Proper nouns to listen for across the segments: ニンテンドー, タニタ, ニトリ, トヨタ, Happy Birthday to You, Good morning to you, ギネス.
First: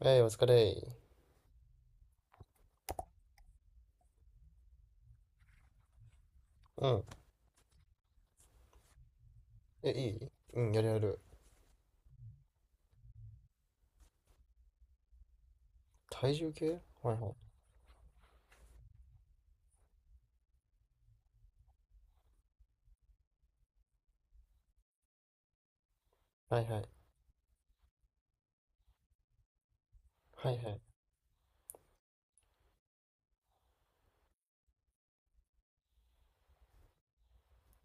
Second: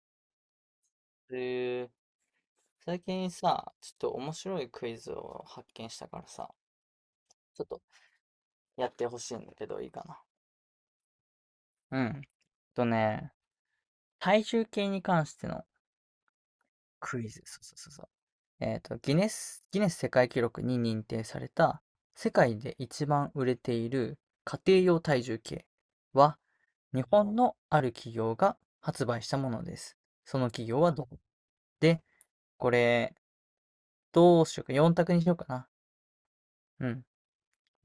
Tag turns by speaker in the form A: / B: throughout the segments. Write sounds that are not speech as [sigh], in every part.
A: えい、お疲れ。
B: え最近さ、ちょっと面白いクイズを発見したからさ、
A: うん。
B: ちょっとやってほしいんだけどいい
A: え、い
B: か
A: いうん、やるやる。
B: な。うん。とね、体重計に関しての
A: 体重計、はい
B: クイ
A: はい。
B: ズ。そうそうそうそう。ギネス世界記録に認定された世界で一番売れている家庭用体重計は
A: はいはい。
B: 日本のある企業が発売したものです。その
A: はい
B: 企
A: はい。
B: 業はどこで、これ、どうしようか、四択にしようかな。うん。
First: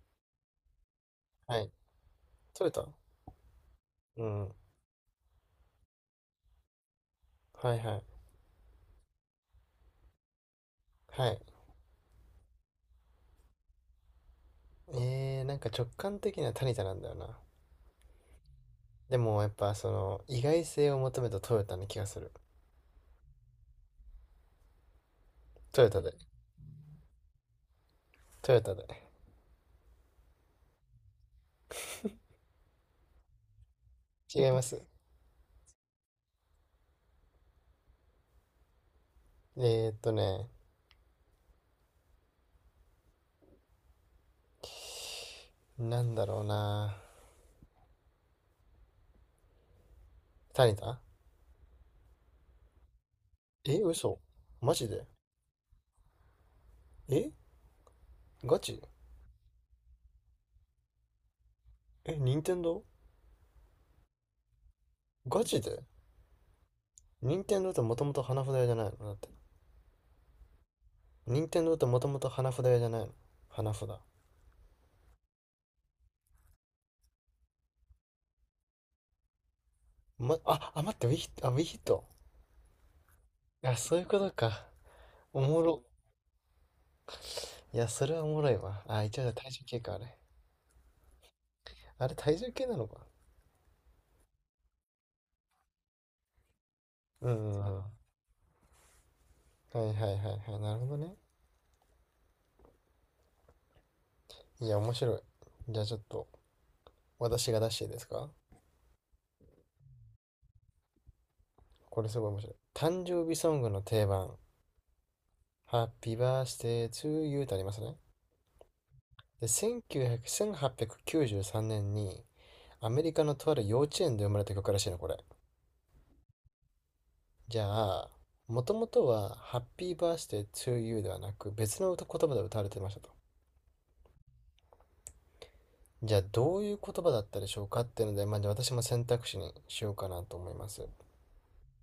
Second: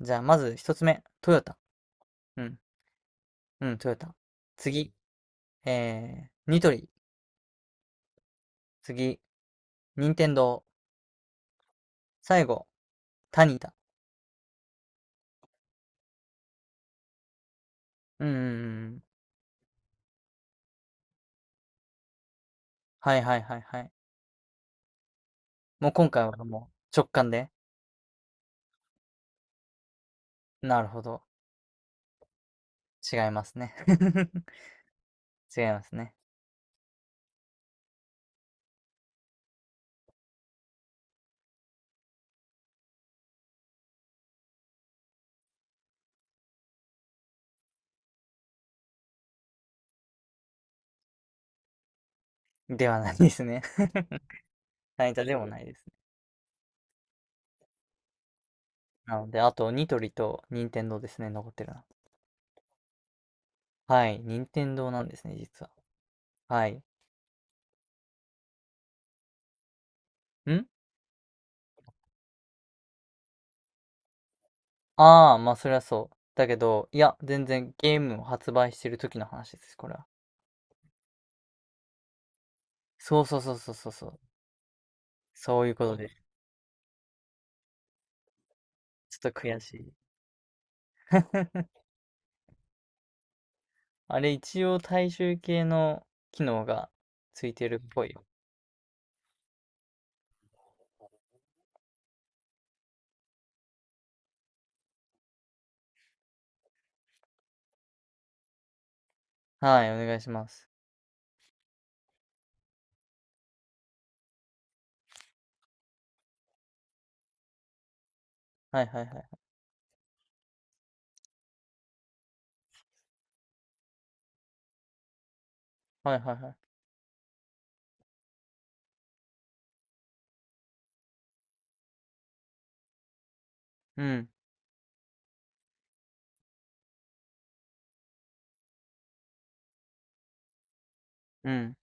B: じゃあ、まず一つ目、トヨ
A: は
B: タ。
A: い。
B: うん、
A: 取れた？
B: うん、トヨタ。
A: うん。
B: 次、ニトリ。
A: はいはい。
B: 次、ニンテンドー。
A: はい。
B: 最後、タニタ。
A: なんか直感的にはタニタなんだよな。
B: うんうんうん。
A: でもやっぱその意外性を求めたトヨタな気がする。
B: はいはいはいはい。
A: トヨ
B: もう
A: タ
B: 今
A: で。
B: 回はもう直感で。
A: トヨタで。
B: なるほど。違いますね。[laughs]
A: 違います。
B: 違いますね。
A: えーっとね、なんだろうな。タニタ？
B: ではないですね。
A: え、
B: [laughs]
A: 嘘、マジで？
B: タニタでもないですね。
A: え、ガチ？
B: なので、あと、ニトリとニンテンドーですね。残ってるな。
A: え、任天堂？
B: はい。ニンテンドーなんですね、
A: ガチ
B: 実は。
A: で？
B: はい。
A: 任天堂ってもともと花札屋じゃないの、だって。
B: ん、
A: 任天堂ってもともと花札屋じゃないの？花札。
B: ああ、まあそりゃそう。だけど、いや、全然ゲームを発売してる時の話です、これは。
A: 待って、ウィヒット、ウィヒット。
B: そうそうそうそう
A: あ、
B: そう
A: そういう
B: そ
A: こ
B: う。
A: とか。おも
B: そういう
A: ろ。
B: ことです。
A: いや、それはおもろいわ。あ、一
B: ちょっ
A: 応
B: と
A: 体
B: 悔
A: 重
B: し
A: 計
B: い。
A: か、あれ。
B: [laughs]
A: あれ体重計なのか。
B: あれ、一応大衆系の機能が
A: う
B: つ
A: んう
B: い
A: んうん。
B: てるっ
A: は
B: ぽいよ。
A: いはいはいはい。なるほどね。いや、面白い。じゃあちょっと、私が出していいですか？
B: はい、お願いします。
A: これすごい面白い。誕生日ソングの定番。Happy Birthday to You ってありますね。
B: はいはいはい。
A: で、1900 1893年にアメリカのとある幼稚園で生まれた曲らしいの、これ。
B: はいはいはい。
A: じゃあ、もともとは、ハッピーバースデー to you ではなく、別の歌言葉で歌われてましたと。
B: うん、
A: じゃあ、どういう言葉だったでしょうかっていうので、まあ、じゃあ私も選択肢にしようかなと思います。
B: うん、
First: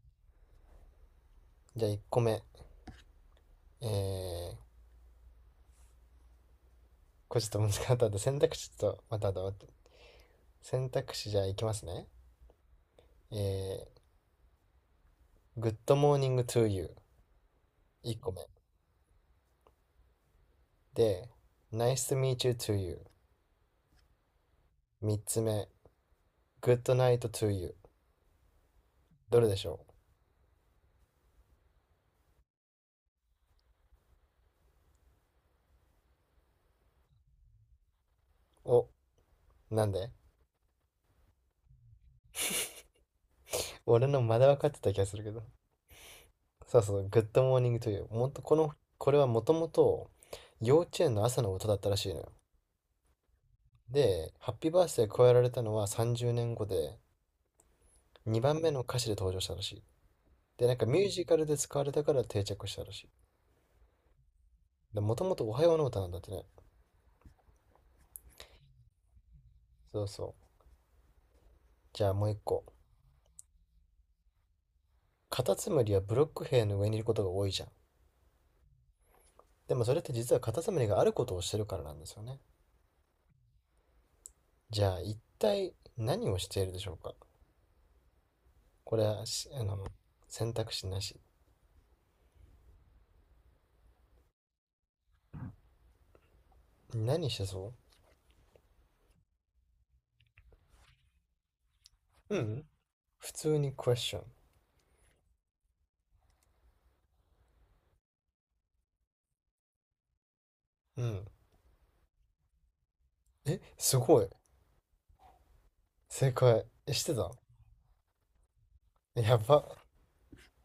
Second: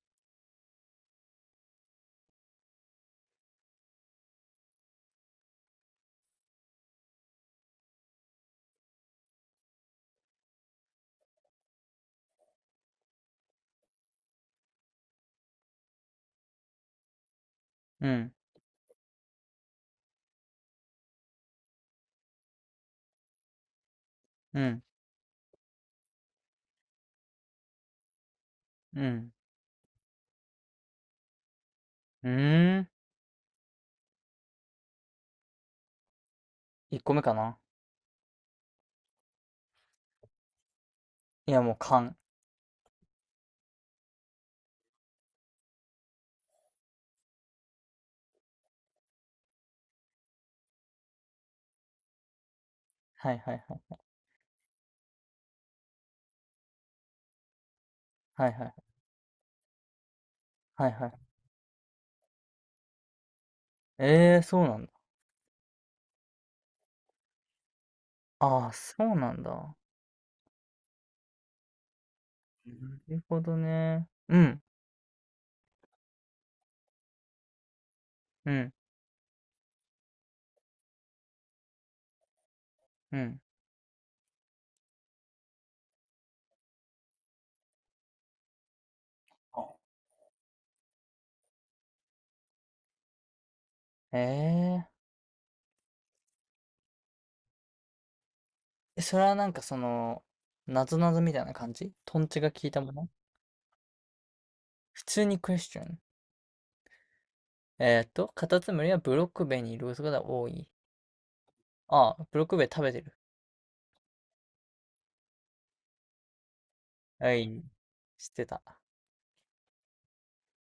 A: じゃあ、1個目。えー、これちょっと難しかったんで、と、また後、選択肢じゃあいきますね。えー、Good morning to you。
B: う
A: 1個
B: ん、
A: 目。で、Nice to meet you to you。
B: うん、
A: 3つ目。Good night to you。
B: うん。
A: どれでしょ
B: うーん。1個目かな。
A: う？お、なんで？
B: いや、もう勘。
A: 俺のまだ分かってた気がするけど。そうそう、グッドモーニングという、もっとこの、これはもともと幼稚園の朝の歌だったらしいのよ。
B: はいはいはい。
A: で、ハッピーバースデー加えられたのは30年後で、
B: はい
A: 2
B: は
A: 番
B: いは
A: 目
B: い。
A: の歌詞で登場したらしい。で、なんか
B: はい
A: ミュ
B: は
A: ージ
B: い。
A: カルで使われたから定着したらしい。
B: ええー、そうなんだ。
A: で、もともとおはようの歌なんだってね。
B: ああ、そうなんだ。
A: そうそう。じゃあもう一個。
B: なるほどね。うん、
A: カタツムリはブロック塀の上にいることが多いじゃん。
B: うん。
A: でもそれって実はカタツムリがあることをしてるからなんですよね。
B: うん。
A: じゃあ一体何をしているでしょうか？これはし、あの、選択肢なし。
B: ええ、
A: 何してそう？
B: え、それはなんかその、なぞなぞみたいな感じ、トン
A: う
B: チが効
A: ん。
B: いたもの？
A: 普通にクエスチョン。
B: 普通にクエスチョン。えーっと、カタツムリはブロックベにいることが多い。
A: うん。
B: ああ、ブロックベ食べてる。
A: え、すごい。正解。え、してた？
B: はい。知ってた。
A: やば。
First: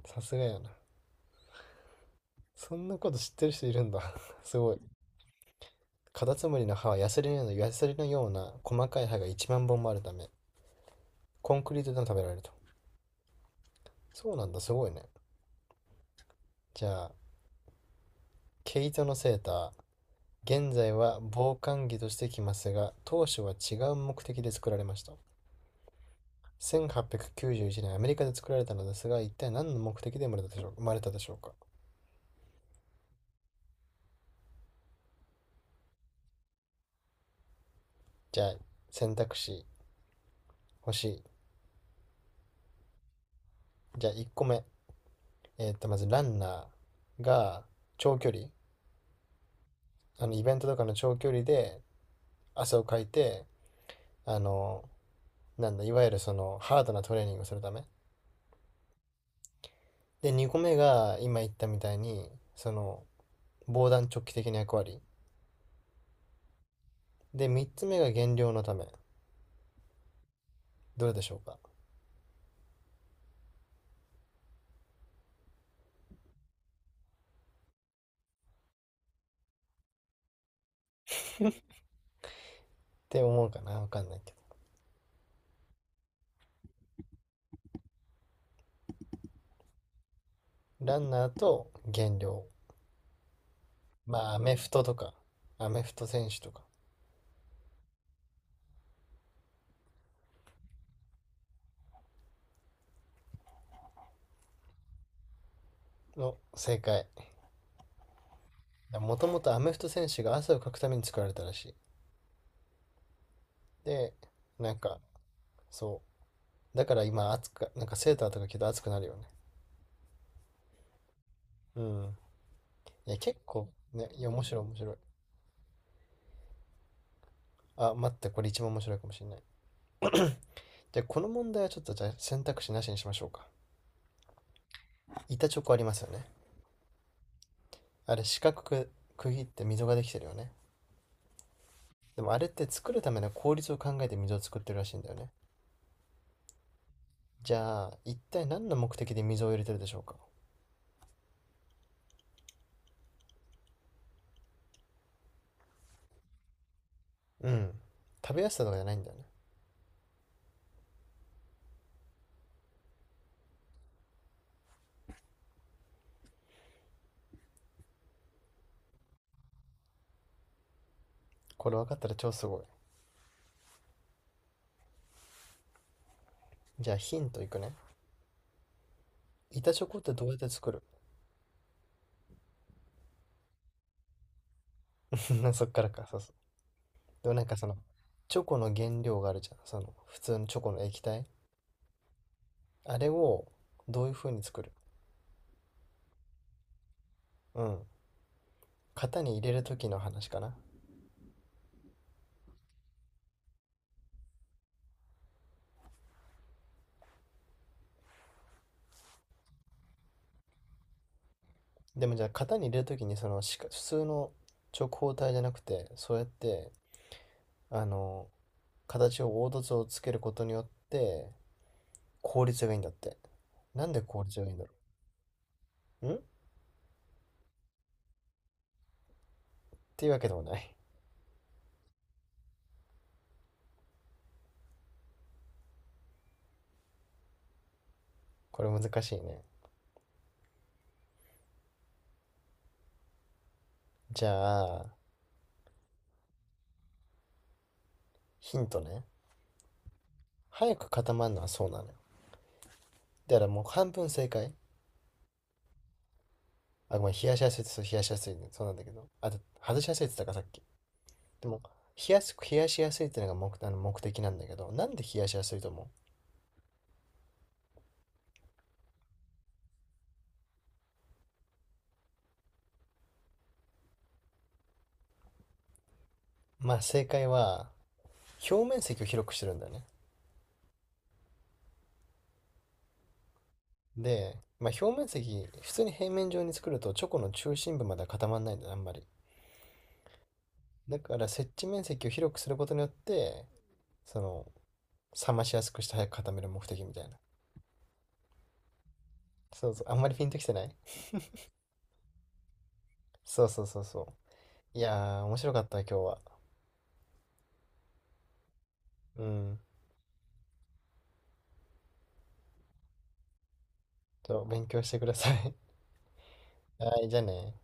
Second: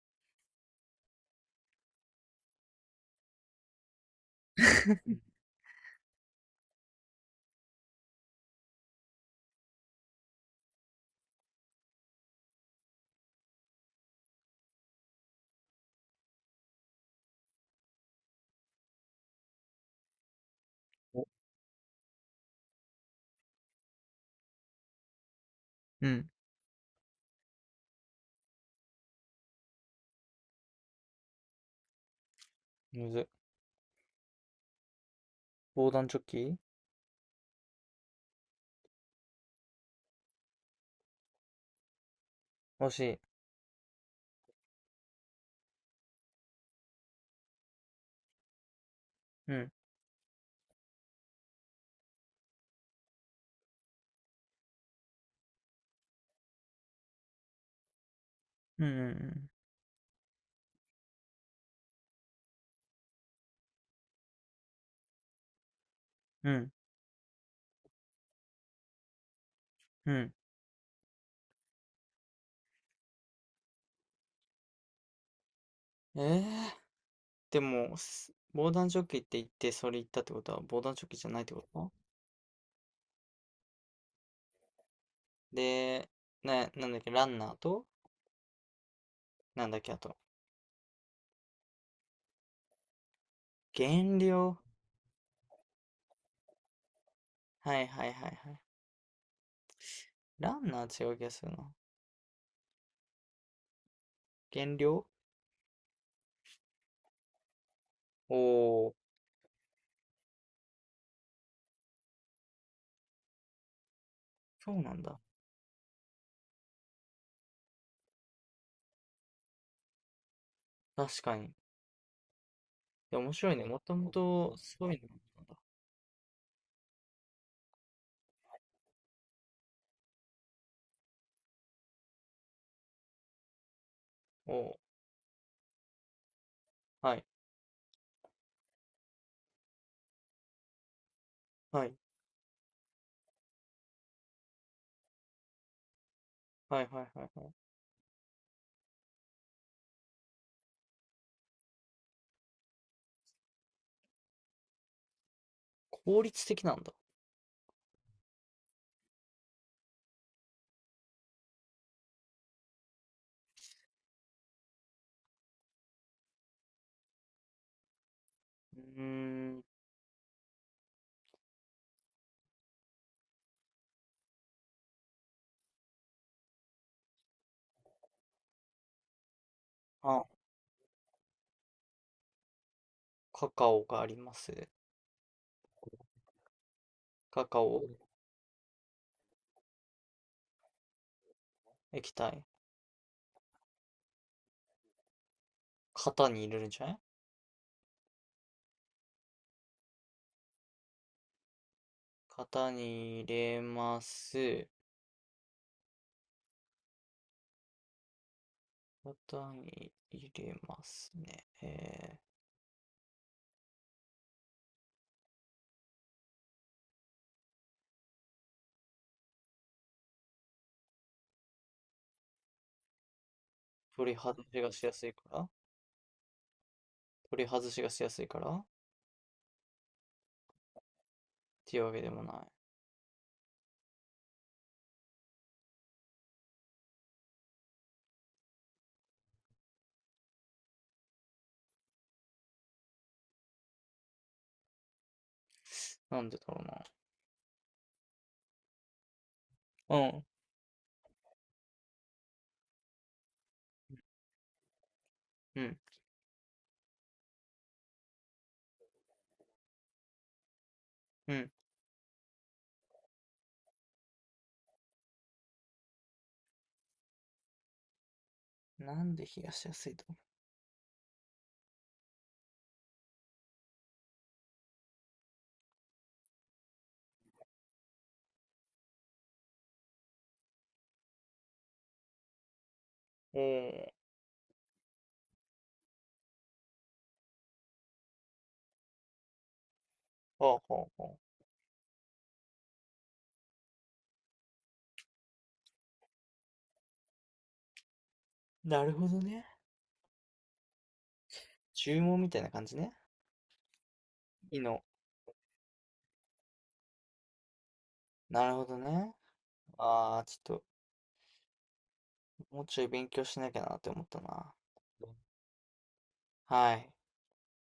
A: さすがやな。そんなこと知ってる人いるんだ。[laughs] すごい。カタツムリの歯はヤスリのような、ヤスリのような細かい歯が1万本もあるため、コンクリートでも食べられると。そうなんだ、すごいね。じゃあ、毛糸のセーター。現在は
B: お、
A: 防寒着としてきますが、当初は違う目的で作られました。
B: うん。
A: 1891年アメリカで作られたのですが、一体何の目的で生まれたでしょう生まれたでしょうか？
B: むず。防弾チョッキ。
A: じゃあ、選択肢欲しい。
B: 惜しい。
A: じゃあ、1個目。まず、ランナーが長距離、
B: うん。
A: イベントとかの長距離で汗をかいて、あの、なんだ、いわゆるその、ハードなトレーニングをするため。
B: うん
A: で、2個目が、今言ったみたいに、その、防弾チョッキ的な役割。
B: うんうん。
A: で、3つ目が減量のため。
B: うん。
A: どれでしょうかっ
B: うん。ええ、でも、防弾チョッキって言って、それ言ったってことは、防弾チョッキじゃないってこと
A: て思うかなわかんないけ
B: で、なんだっけ、ランナーと、なんだっけ、あと、
A: ど。ランナーと減量。
B: 減
A: まあ、アメ
B: 量。
A: フトとか、アメフト選手とか
B: はいはいはいはい。ランナー違う気がするな。減量。
A: の正解。
B: おー、
A: もともとアメフト選手が汗をかくために作られたらしい。で、
B: そ
A: なん
B: うな
A: か、
B: んだ。
A: そう。だから今暑く、なんかセーターとか着ると暑くなるよね。
B: 確かに。い
A: うん。いや、
B: や、面
A: 結
B: 白いね。
A: 構、
B: もと
A: ね、
B: も
A: いや、面
B: と
A: 白い面
B: そう
A: 白い。
B: いうのなんだ。
A: あ、待って、これ一番面白いかもしれない。じゃあ、この問題はちょっとじゃあ選択肢なしにしましょうか。
B: おー、
A: 板チョコありますよね。
B: はい。
A: あれ、四角く区切って溝ができてるよね。
B: はい。
A: でもあれって作るための効率を考えて溝を作ってるらしいんだよね。
B: はいはいはいは
A: じ
B: い。
A: ゃあ、一体何の目的で溝を入れてるでしょうか？
B: 効率的なんだ。
A: うん。食べやすさとかじゃないんだよね。
B: うーん。
A: これ分かったら超すごい。じゃあヒントいくね。板チョコって
B: あ、
A: どうやって作る？
B: カカオがあります。
A: [laughs] そっからか、そうそう。でもな
B: カ
A: んか
B: カ
A: その、
B: オ。
A: チョコの原料があるじゃん。その、普通のチョコの液体。
B: 液体。
A: あれをどういう風に作る？
B: 型に入れるんじゃない？
A: うん。型に入れる時の話かな。
B: 型に入れます。型に入れますね。
A: でもじゃあ型に入れる時にその、しか普通の直方体じゃなくて、そうやって、あの、形を凹凸をつけることによって、効率がいいんだって。なんで
B: 取り
A: 効率
B: 外
A: がいいん
B: し
A: だろ
B: がしやすいから。
A: う。んっ
B: 取り外しがしやすいからっ
A: ていうわけでもない。
B: ていうわけでもない。
A: これ難しいね。じゃあ、
B: なんでだろうな。
A: ヒントね。
B: うん、
A: 早く固まるのはそうなのよ。だからもう半分正解。
B: うん、
A: あ、ごめん、冷やしやすいってそう、冷やしやすいね。そうなんだけど。あと、外しやすいって言ったか、さっき。
B: う
A: で
B: ん。
A: も、冷やしやすいってのが目、あの目的なんだけど、なんで冷やしやすいと思
B: なんで冷やしやすいと思
A: う？まあ、正解は、表面積を広くしてるんだよね。
B: う？
A: で、まあ、表面積、普通に平面上に作ると、チョコの中心部までは固まらないんだよね、あんまり。
B: おお、ほう
A: だ
B: ほう
A: か
B: ほ
A: ら、接地面積を広くすることによって、その、冷ましやすくして早く固める目的みたいな。
B: う。なるほどね。
A: そうそう、あんまりピンときてない？
B: 注文みたいな感じね。
A: そうそうそうそ
B: いい
A: う。い
B: の。
A: やー、面白かった、今日は。
B: なるほどね。
A: うん。
B: ああ、ちょっと、もうちょい勉強しなきゃなって思った
A: ちょっと
B: な。
A: 勉強してください。
B: は
A: [laughs]
B: い。
A: はい、じゃあね。